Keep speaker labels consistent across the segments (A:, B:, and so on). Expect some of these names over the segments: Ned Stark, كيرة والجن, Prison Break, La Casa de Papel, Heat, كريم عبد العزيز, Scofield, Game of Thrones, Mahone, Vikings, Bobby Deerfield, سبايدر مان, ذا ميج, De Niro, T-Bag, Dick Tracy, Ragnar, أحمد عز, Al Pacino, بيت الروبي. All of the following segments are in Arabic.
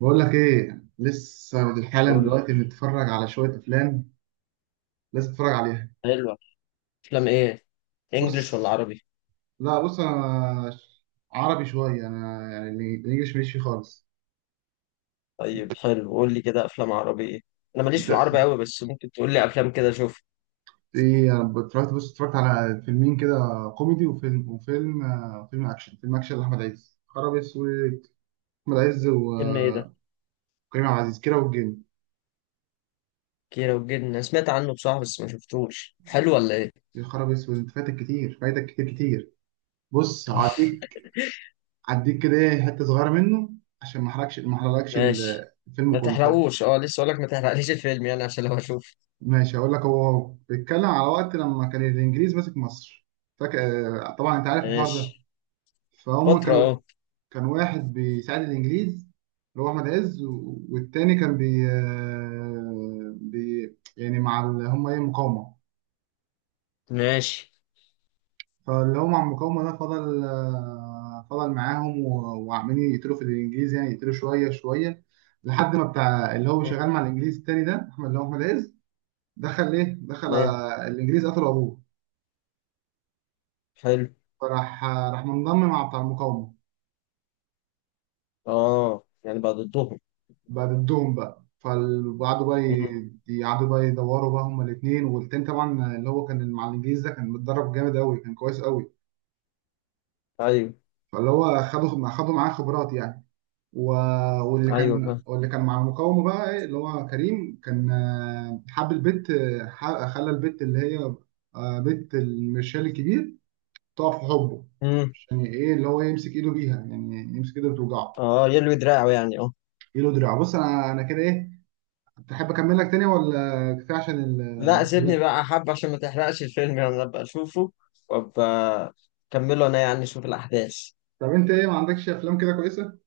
A: بقول لك ايه، لسه حالا
B: قول لي.
A: دلوقتي بنتفرج على شويه افلام. لازم تتفرج عليها.
B: حلوة. افلام ايه؟ انجليش ولا
A: بص.
B: عربي؟
A: لا، بص، انا عربي شويه انا يعني، الانجليش ماليش فيه خالص.
B: طيب حلو، قول لي كده افلام عربي ايه. انا ماليش
A: انت
B: في العربي قوي بس ممكن تقول لي افلام كده، شوف.
A: ايه، انا اتفرجت. بص، اتفرجت على فيلمين كده، كوميدي وفيلم فيلم اكشن لاحمد عز، خراب اسود. احمد عز
B: فيلم ايه ده؟
A: وكريم عبد العزيز، كيرة والجن.
B: كيرة والجن انا سمعت عنه بصراحة بس ما شفتوش، حلو ولا ايه؟
A: يا خراب اسود، انت فاتك كتير، فايتك كتير كتير. بص، هعديك كده، حته صغيره منه، عشان ما احرقلكش
B: ماشي.
A: الفيلم
B: ما
A: كله.
B: تحرقوش اه لسه، اقول لك ما تحرقليش الفيلم يعني عشان لو اشوف.
A: ماشي، هقول لك. هو بيتكلم على وقت لما كان الانجليز ماسك مصر، فاكر؟ طبعا انت عارف الحوار ده.
B: ماشي.
A: فهم
B: فترة
A: كانوا
B: اه.
A: كان واحد بيساعد الانجليز، اللي هو احمد عز، والتاني كان بي يعني مع ال- هم ايه مقاومه.
B: ماشي.
A: فاللي هو مع المقاومه ده فضل معاهم، وعمالين يقتلوا في الانجليز يعني، يقتلوا شويه شويه، لحد ما بتاع اللي هو شغال مع الانجليز التاني ده، احمد اللي هو احمد عز، دخل ايه دخل
B: تمام.
A: آه، الانجليز قتلوا ابوه.
B: حلو.
A: فراح منضم مع بتاع المقاومة،
B: اه يعني بقى ضدهم.
A: بقى ضدهم. بقى فقعدوا بقى
B: مم.
A: يقعدوا بقى يدوروا بقى، هما الاتنين. والتاني طبعا اللي هو كان مع الإنجليز ده كان متدرب جامد أوي، كان كويس أوي،
B: ايوه.
A: فاللي هو خدوا معاه خبرات يعني. و... واللي
B: ايوه
A: كان
B: فاهم.
A: واللي كان مع المقاومة، بقى اللي هو كريم، كان حب البت، خلى البت اللي هي، بت المرشال الكبير، تقع في حبه.
B: مم.
A: عشان ايه؟ اللي هو يمسك ايده بيها يعني، يمسك ايده وتوجعه
B: اه يلوي دراعه يعني اه.
A: ايده، دراعه. بص، انا كده ايه، تحب اكمل لك تاني ولا كفايه عشان
B: لا سيبني
A: المحاولات؟
B: بقى حب، عشان ما تحرقش الفيلم يعني ابقى اشوفه، وابقى اكمله انا يعني، اشوف الاحداث.
A: طب انت ايه، ما عندكش افلام كده كويسه؟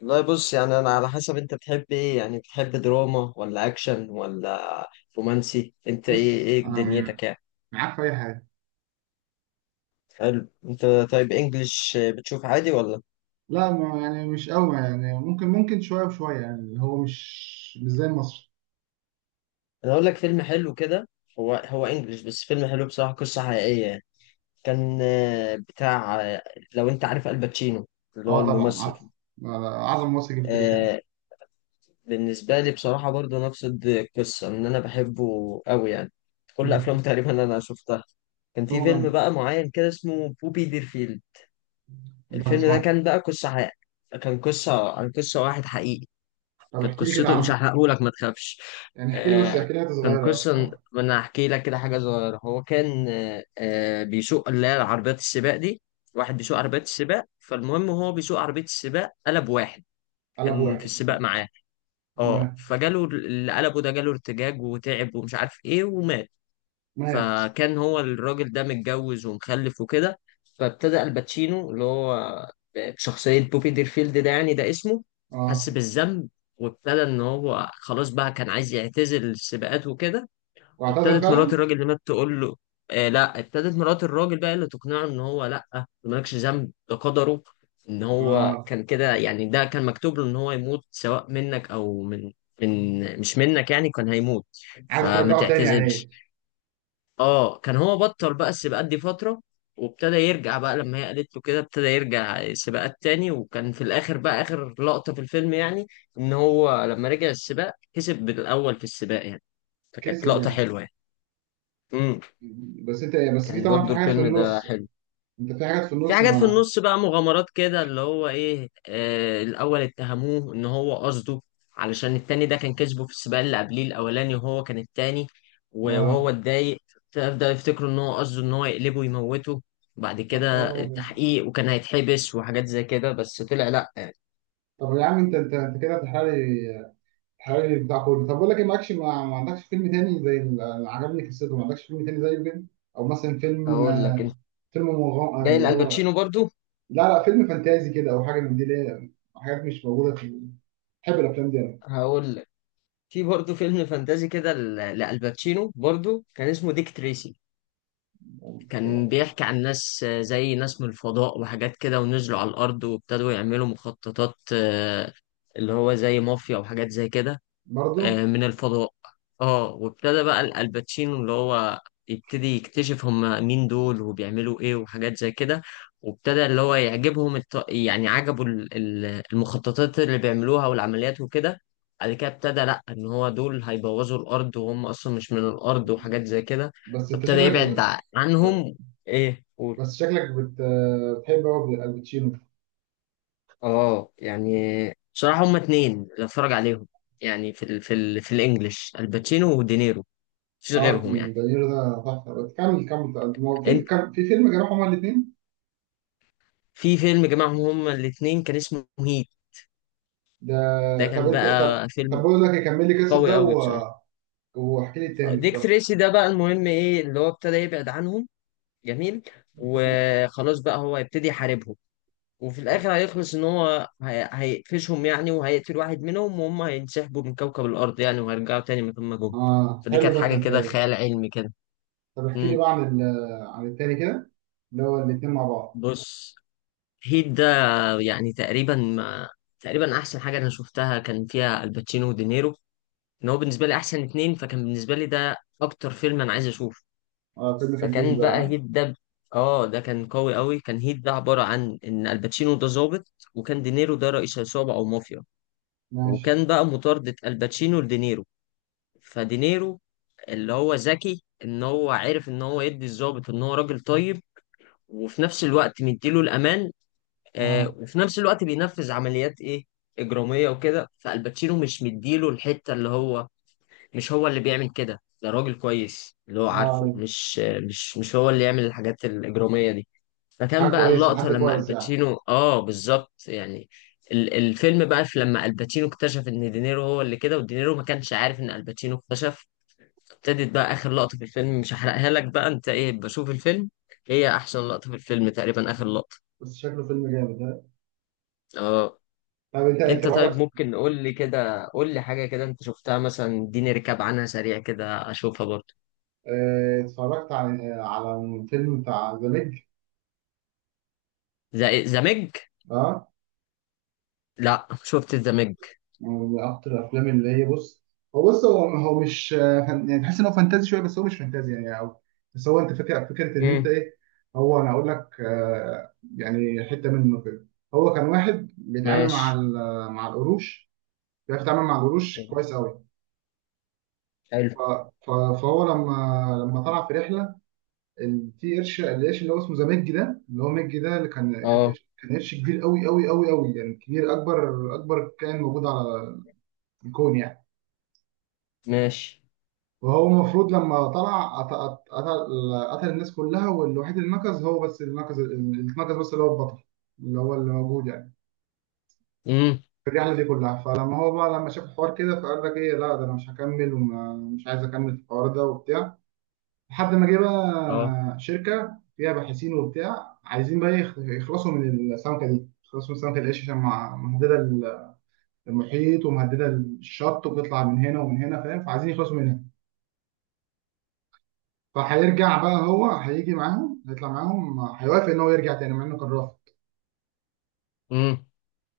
B: والله بص يعني انا على حسب انت بتحب ايه يعني، بتحب دراما ولا اكشن ولا رومانسي؟ انت ايه
A: بص
B: ايه
A: انا
B: دنيتك يعني؟
A: معاك في اي حاجه.
B: حلو انت. طيب انجلش بتشوف عادي ولا؟
A: لا، ما يعني مش قوي يعني، ممكن شويه وشويه يعني، اللي هو مش زي المصري.
B: انا اقول لك فيلم حلو كده. هو انجلش بس فيلم حلو بصراحة، قصة حقيقية يعني. كان بتاع، لو انت عارف الباتشينو، اللي هو
A: اه طبعا عارف.
B: الممثل.
A: اعظم مصري جه في التاريخ يعني.
B: آه، بالنسبة لي بصراحة برضه نفس القصة، إن أنا بحبه أوي يعني. كل
A: مم.
B: أفلامه تقريبا أنا شفتها. كان في
A: هو
B: فيلم
A: جامد
B: بقى معين كده اسمه بوبي ديرفيلد.
A: ده،
B: الفيلم
A: بسمع.
B: ده كان بقى قصة حقيقية، كان قصة عن قصة واحد حقيقي.
A: طب
B: كانت
A: احكي لي كده
B: قصته، مش
A: عنه،
B: هحرقهولك ما تخافش.
A: يعني احكي لي بس،
B: آه
A: احكي لي حته
B: كان
A: صغيره.
B: قصة، ما أنا هحكي لك كده حاجة صغيرة. هو كان بيسوق اللي هي عربيات السباق دي، واحد بيسوق عربيات السباق. فالمهم هو بيسوق عربية السباق، قلب واحد
A: قلب
B: كان في
A: واحد.
B: السباق معاه، اه
A: تمام.
B: فجاله اللي قلبه ده جاله ارتجاج وتعب ومش عارف ايه ومات.
A: مات.
B: فكان هو الراجل ده متجوز ومخلف وكده. فابتدى الباتشينو اللي هو بشخصية بوبي ديرفيلد ده، يعني ده اسمه، حس
A: اه،
B: بالذنب. وابتدى ان هو خلاص بقى كان عايز يعتزل السباقات وكده.
A: واعتذر
B: وابتدت مرات
A: فعلا.
B: الراجل اللي مات تقول له، آه لا ابتدت مرات الراجل بقى اللي تقنعه ان هو لا، ده مالكش ذنب ده قدره، ان هو
A: اه.
B: كان كده يعني، ده كان مكتوب له ان هو يموت سواء منك او من، من مش منك يعني كان هيموت.
A: عايز
B: فما
A: ترجعه تاني يعني، ايه؟
B: تعتزلش. اه كان هو بطل بقى السباقات دي فترة، وابتدى يرجع بقى لما هي قالت له كده، ابتدى يرجع سباقات تاني. وكان في الاخر بقى اخر لقطة في الفيلم يعني، ان هو لما رجع السباق كسب بالاول في السباق يعني، فكانت
A: كسب
B: لقطة
A: يعني.
B: حلوة يعني. مم.
A: بس انت، بس في
B: كان
A: طبعا في
B: برضو
A: حاجات في
B: الفيلم ده
A: النص،
B: حلو.
A: انت في حاجات في
B: في
A: النص
B: حاجات في
A: مع.
B: النص بقى، مغامرات كده اللي هو ايه، آه الاول اتهموه ان هو قصده، علشان التاني ده كان كسبه في السباق اللي قبليه الاولاني وهو كان التاني، وهو
A: اه.
B: اتضايق. فبدأ يفتكروا ان هو قصده ان هو يقلبه ويموته. بعد
A: يا
B: كده
A: خرابي.
B: التحقيق، وكان هيتحبس وحاجات زي كده بس طلع لا يعني.
A: طب يا عم، انت كده بتحرقلي بتاع كله. طب بقول لك ايه، معكش ما عندكش فيلم تاني زي اللي عجبني قصته، ما عندكش فيلم تاني زيه كده، او مثلا فيلم،
B: هقول لك انت،
A: فيلم مغام... آه،
B: جاي
A: اللي هو،
B: لالباتشينو برضو.
A: لا لا، فيلم فانتازي كده او حاجه من دي، ليه؟ حاجات مش موجوده في. بحب الافلام دي انا.
B: هقول لك، في برضو فيلم فانتازي كده لالباتشينو برضو، كان اسمه ديك تريسي. كان بيحكي عن ناس زي ناس من الفضاء وحاجات كده، ونزلوا على الأرض وابتدوا يعملوا مخططات، اللي هو زي مافيا وحاجات زي كده،
A: برضه.
B: من الفضاء. اه وابتدى بقى الالباتشينو اللي هو يبتدي يكتشف هم مين دول وبيعملوا ايه وحاجات زي كده. وابتدى اللي هو يعجبهم يعني عجبوا المخططات اللي بيعملوها والعمليات وكده. بعد كده ابتدى لا، ان هو دول هيبوظوا الارض وهم اصلا مش من الارض وحاجات زي كده.
A: بس انت
B: فابتدى
A: شكلك
B: يبعد
A: ب-
B: عنهم. ايه قول.
A: بس شكلك بت... بتحب قوي الباتشينو.
B: اه يعني بصراحة هما اتنين اللي اتفرج عليهم يعني، في الانجليش، الباتشينو ودينيرو، مفيش
A: اه،
B: غيرهم يعني.
A: دانيرو ده تحفه، بس كمل كمل. ما هو في كان في فيلم كانوا هما الاثنين،
B: في فيلم جمعهم هما الاتنين كان اسمه هيت.
A: ده.
B: ده
A: طب
B: كان
A: انت، طب
B: بقى
A: طب
B: فيلم
A: بقول لك كمل لي قصه
B: قوي
A: ده
B: قوي بصراحة.
A: واحكي لي التاني
B: ديك
A: ده.
B: تريسي ده بقى المهم ايه، اللي هو ابتدى يبعد عنهم، جميل. وخلاص بقى هو هيبتدي يحاربهم. وفي الاخر هيخلص ان هو هيقفشهم يعني، وهيقتل واحد منهم، وهم هينسحبوا من كوكب الارض يعني، وهيرجعوا تاني مكان ما جم.
A: اه
B: فدي
A: حلو،
B: كانت
A: ده
B: حاجة كده
A: فانتازي.
B: خيال علمي كده.
A: طب احكي لي
B: مم.
A: بقى عن عن التاني كده، اللي هو الاتنين مع بعض.
B: بص، هيت ده يعني تقريبا ما تقريبا احسن حاجة انا شفتها، كان فيها الباتشينو ودينيرو. ان هو بالنسبه لي احسن اتنين، فكان بالنسبه لي ده اكتر فيلم انا عايز اشوفه.
A: اه، فيلم كان تقيل
B: فكان بقى
A: بقى.
B: هيت ده اه ده كان قوي قوي. كان هيت ده عباره عن ان الباتشينو ده ظابط، وكان دينيرو ده رئيس عصابه او مافيا.
A: ماشي.
B: وكان بقى مطاردة الباتشينو لدينيرو. فدينيرو اللي هو ذكي، ان هو عرف ان هو يدي الظابط ان هو راجل طيب، وفي نفس الوقت مديله الامان، آه
A: اه.
B: وفي نفس الوقت بينفذ عمليات ايه، اجراميه وكده. فالباتشينو مش مديله الحته، اللي هو مش هو اللي بيعمل كده، ده راجل كويس اللي هو عارفه،
A: اه،
B: مش هو اللي يعمل الحاجات الإجرامية دي. فكان
A: حاجه
B: بقى
A: كويسه،
B: اللقطة
A: حد
B: لما
A: كويس يعني.
B: الباتشينو اه، بالظبط يعني. الفيلم بقى في، لما الباتشينو اكتشف ان دينيرو هو اللي كده، ودينيرو ما كانش عارف ان الباتشينو اكتشف. ابتدت بقى اخر لقطة في الفيلم، مش هحرقها لك بقى، انت ايه بشوف الفيلم. هي احسن لقطة في الفيلم تقريبا، اخر لقطة.
A: بس شكله فيلم جامد، ها؟
B: اه
A: طب انت،
B: انت طيب،
A: بقولك
B: ممكن قول لي كده، قول لي حاجة كده انت شفتها مثلا، اديني ركاب عنها سريع كده اشوفها برضه.
A: اه، اتفرجت على الفيلم بتاع ذا ميج.
B: ذا ميج؟
A: اه.
B: لا شفت الدمج.
A: من اكتر الافلام اللي هي، بص. هو بص، هو مش يعني، تحس ان هو فانتازي شويه بس هو مش فانتازي يعني، او بس هو. انت فاكر فكره ان انت
B: امم.
A: ايه، هو انا اقول لك، يعني حته منه كده. هو كان واحد بيتعامل مع
B: ماشي.
A: مع القروش، بيعرف يتعامل مع القروش
B: جميل.
A: كويس قوي.
B: حلو.
A: ف- ف- فهو لما، لما طلع في رحله، في قرش، القرش اللي هو اسمه زمجي ده، اللي هو مجي ده، اللي كان
B: اه.
A: قرش، كان قرش كبير قوي قوي قوي قوي يعني، كبير، اكبر كائن موجود على الكون يعني.
B: ماشي.
A: وهو المفروض لما طلع، قتل الناس كلها، والوحيد اللي نقص هو بس، اللي نقص بس، اللي هو البطل، اللي هو اللي موجود يعني
B: امم.
A: في الرحله دي كلها. فلما هو بقى، لما شاف الحوار كده، فقال لك ايه، لا ده انا مش هكمل ومش عايز اكمل في الحوار ده وبتاع، لحد ما جه
B: اه.
A: بقى شركه فيها باحثين وبتاع عايزين بقى يخلصوا من السمكه دي، يخلصوا من سمكه القش، عشان مهدده المحيط ومهدده الشط، وبتطلع من هنا ومن هنا، فاهم؟ فعايزين يخلصوا منها. فهيرجع بقى، هو هيجي معاهم، هيطلع معاهم، هيوافق ان هو يرجع تاني مع انه كان رافض.
B: امم.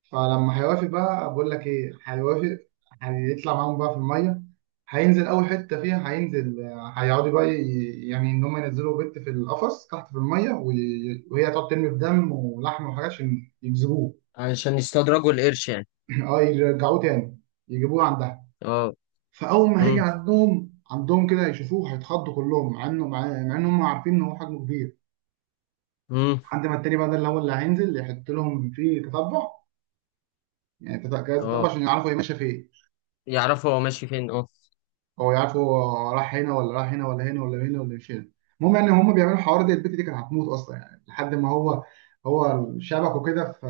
A: فلما هيوافق بقى، بقول لك ايه، هيوافق، هيطلع معاهم بقى في الميه، هينزل اول حته فيها. هينزل آه، هيقعدوا بقى يعني، ان هم ينزلوا بنت في القفص تحت في الميه، وهي تقعد ترمي بدم ولحم وحاجات عشان يجذبوه.
B: علشان يستدرجوا القرش يعني.
A: اه، يرجعوه تاني، يجيبوه عندها.
B: اه.
A: فاول ما هيجي
B: امم.
A: عندهم كده يشوفوه، هيتخضوا كلهم، مع انهم عارفين ان هو حجمه كبير.
B: امم.
A: لحد ما التاني بقى، ده اللي هو، اللي هينزل يحط لهم فيه تتبع يعني، جهاز تتبع
B: اه
A: عشان يعرفوا هي ماشيه فين،
B: يعرفوا هو ماشي فين اه.
A: او يعرفوا هو راح هنا ولا راح هنا ولا هنا ولا هنا ولا مش هنا. المهم يعني، هم بيعملوا الحوار ده، البت دي كانت هتموت اصلا يعني، لحد ما هو، شبك وكده في،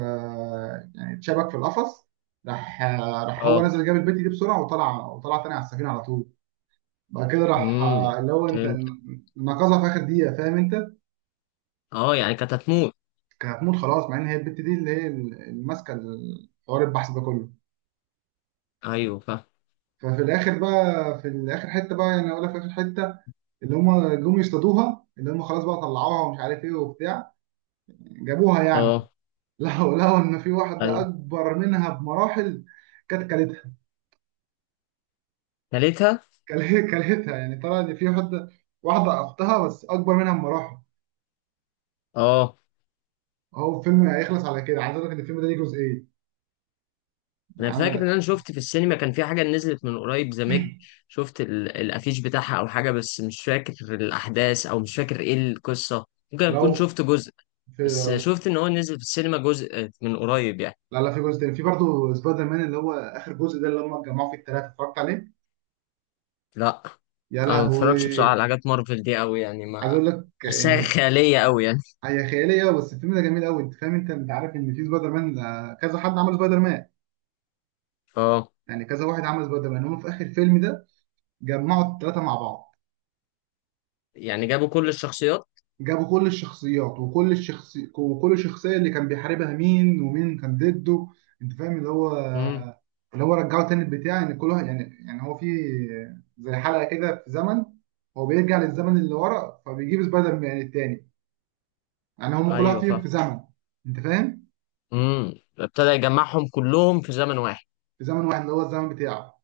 A: يعني اتشبك في القفص. راح راح هو
B: اه.
A: نزل، جاب البت دي بسرعه وطلع تاني على السفينه على طول. بعد كده راح
B: امم.
A: اللي هو، انت،
B: فهمت.
A: نقذها في اخر دقيقه، فاهم انت؟
B: اه يعني كانت هتموت.
A: كانت هتموت خلاص، مع ان هي البت دي اللي هي اللي ماسكه حوار البحث ده كله.
B: ايوه فاهم.
A: ففي الاخر بقى، في الاخر حته بقى يعني، اقول لك في اخر حته، اللي هم جم يصطادوها، اللي هم خلاص بقى طلعوها ومش عارف ايه وبتاع، جابوها يعني.
B: اه.
A: لقوا ان في واحده
B: ايوه.
A: اكبر منها بمراحل، كانت كلتها.
B: تالتها.
A: كلتها يعني، طلع ان في واحده، واحده اختها بس اكبر منها بمراحل.
B: اه.
A: هو الفيلم هيخلص على كده. عايز اقول لك ان الفيلم ده ليه جزئين
B: انا
A: يعني. أنا،
B: فاكر ان انا شفت في السينما كان في حاجه نزلت من قريب زمج، شفت الافيش بتاعها او حاجه، بس مش فاكر الاحداث او مش فاكر ايه القصه. ممكن اكون
A: لو
B: شفت جزء.
A: في،
B: بس شفت ان هو نزل في السينما جزء من قريب يعني.
A: لا لا، في جزء تاني، في برضه سبايدر مان اللي هو اخر جزء ده اللي هم اتجمعوا فيه الثلاثه، اتفرجت عليه.
B: لا
A: يا
B: انا ما بتفرجش بصراحه
A: لهوي.
B: على حاجات مارفل دي قوي يعني،
A: عايز
B: ما
A: اقول لك
B: بحسها
A: ان
B: خياليه قوي يعني.
A: هي خياليه أوي، بس الفيلم ده جميل قوي. انت فاهم، انت عارف ان في سبايدر مان، كذا حد عمل سبايدر مان
B: اه
A: يعني، كذا واحد عمل سبايدر مان. هم في اخر الفيلم ده جمعوا الثلاثه مع بعض.
B: يعني جابوا كل الشخصيات.
A: جابوا كل الشخصيات، وكل شخصيه اللي كان بيحاربها، مين ومين كان ضده. انت فاهم، اللي هو،
B: امم.
A: اللي هو رجعه تاني البتاع، ان كل واحد يعني هو في زي حلقه كده في زمن، هو بيرجع للزمن اللي ورا فبيجيب سبايدر مان التاني، يعني هم كل واحد
B: ايوه
A: فيهم
B: فاهم.
A: في زمن، انت فاهم،
B: امم. ابتدى يجمعهم كلهم في زمن واحد.
A: في زمن واحد اللي هو الزمن بتاعه.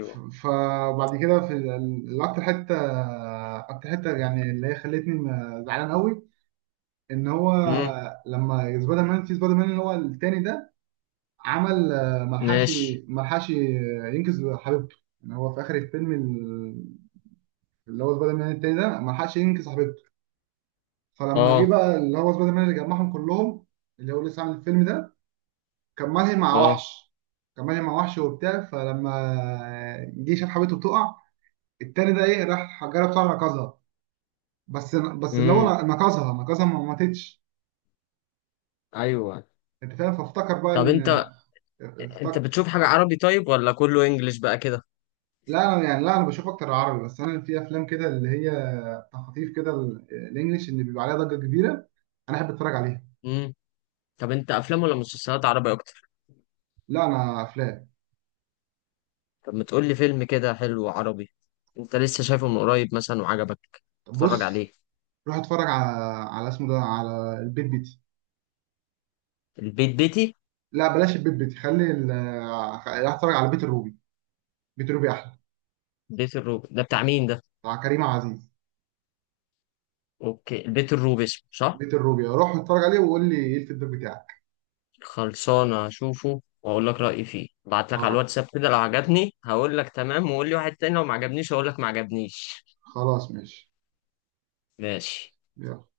A: فبعد كده في الاكتر حته، اكتر حته يعني اللي هي خلتني زعلان قوي، ان هو
B: امم.
A: لما سبايدر مان، في سبايدر مان اللي هو التاني ده، عمل آه، ملحقش
B: ماشي.
A: ملحقش ينقذ حبيبته يعني. هو في اخر الفيلم اللي هو سبايدر مان التاني ده ملحقش ينقذ حبيبته. فلما جه
B: اه.
A: بقى اللي هو سبايدر مان اللي جمعهم كلهم، اللي هو لسه عامل الفيلم ده، كان ملهي مع
B: اه.
A: وحش، كان ملهي مع وحش وبتاع، فلما جه شاف حبيبته بتقع، التاني ده ايه، راح جرب بسرعه، ركزها. بس اللي هو
B: امم.
A: نقصها، ما ماتتش.
B: ايوه.
A: انت فاهم، فافتكر بقى
B: طب
A: ان،
B: انت، انت
A: افتكر
B: بتشوف حاجه عربي طيب ولا كله انجليش بقى كده؟
A: لا انا بشوف اكتر العربي. بس انا في افلام كده اللي هي تخاطيف كده، الانجليش اللي بيبقى عليها ضجه كبيره، انا احب اتفرج عليها.
B: امم. طب انت افلام ولا مسلسلات عربي؟
A: لا، انا افلام.
B: طب ما تقول لي فيلم كده حلو عربي، انت لسه شايفه من قريب مثلا وعجبك،
A: طب
B: اتفرج عليه.
A: بص، روح اتفرج على، اسمه ده، على البيت بيتي.
B: البيت بيتي.
A: لا بلاش البيت بيتي، خلي روح اتفرج على بيت الروبي. بيت الروبي احلى.
B: بيت الروب ده بتاع مين ده؟
A: بتاع كريم عبد العزيز.
B: اوكي البيت الروب اسمه صح.
A: بيت الروبي، روح اتفرج عليه وقول لي ايه الفيدباك بتاعك.
B: خلصانه اشوفه واقول لك رايي فيه، ابعت لك على
A: خلاص.
B: الواتساب كده، لو عجبني هقول لك تمام وقول لي واحد تاني، لو ما عجبنيش هقول لك ما عجبنيش.
A: خلاص ماشي.
B: ماشي.
A: يلا.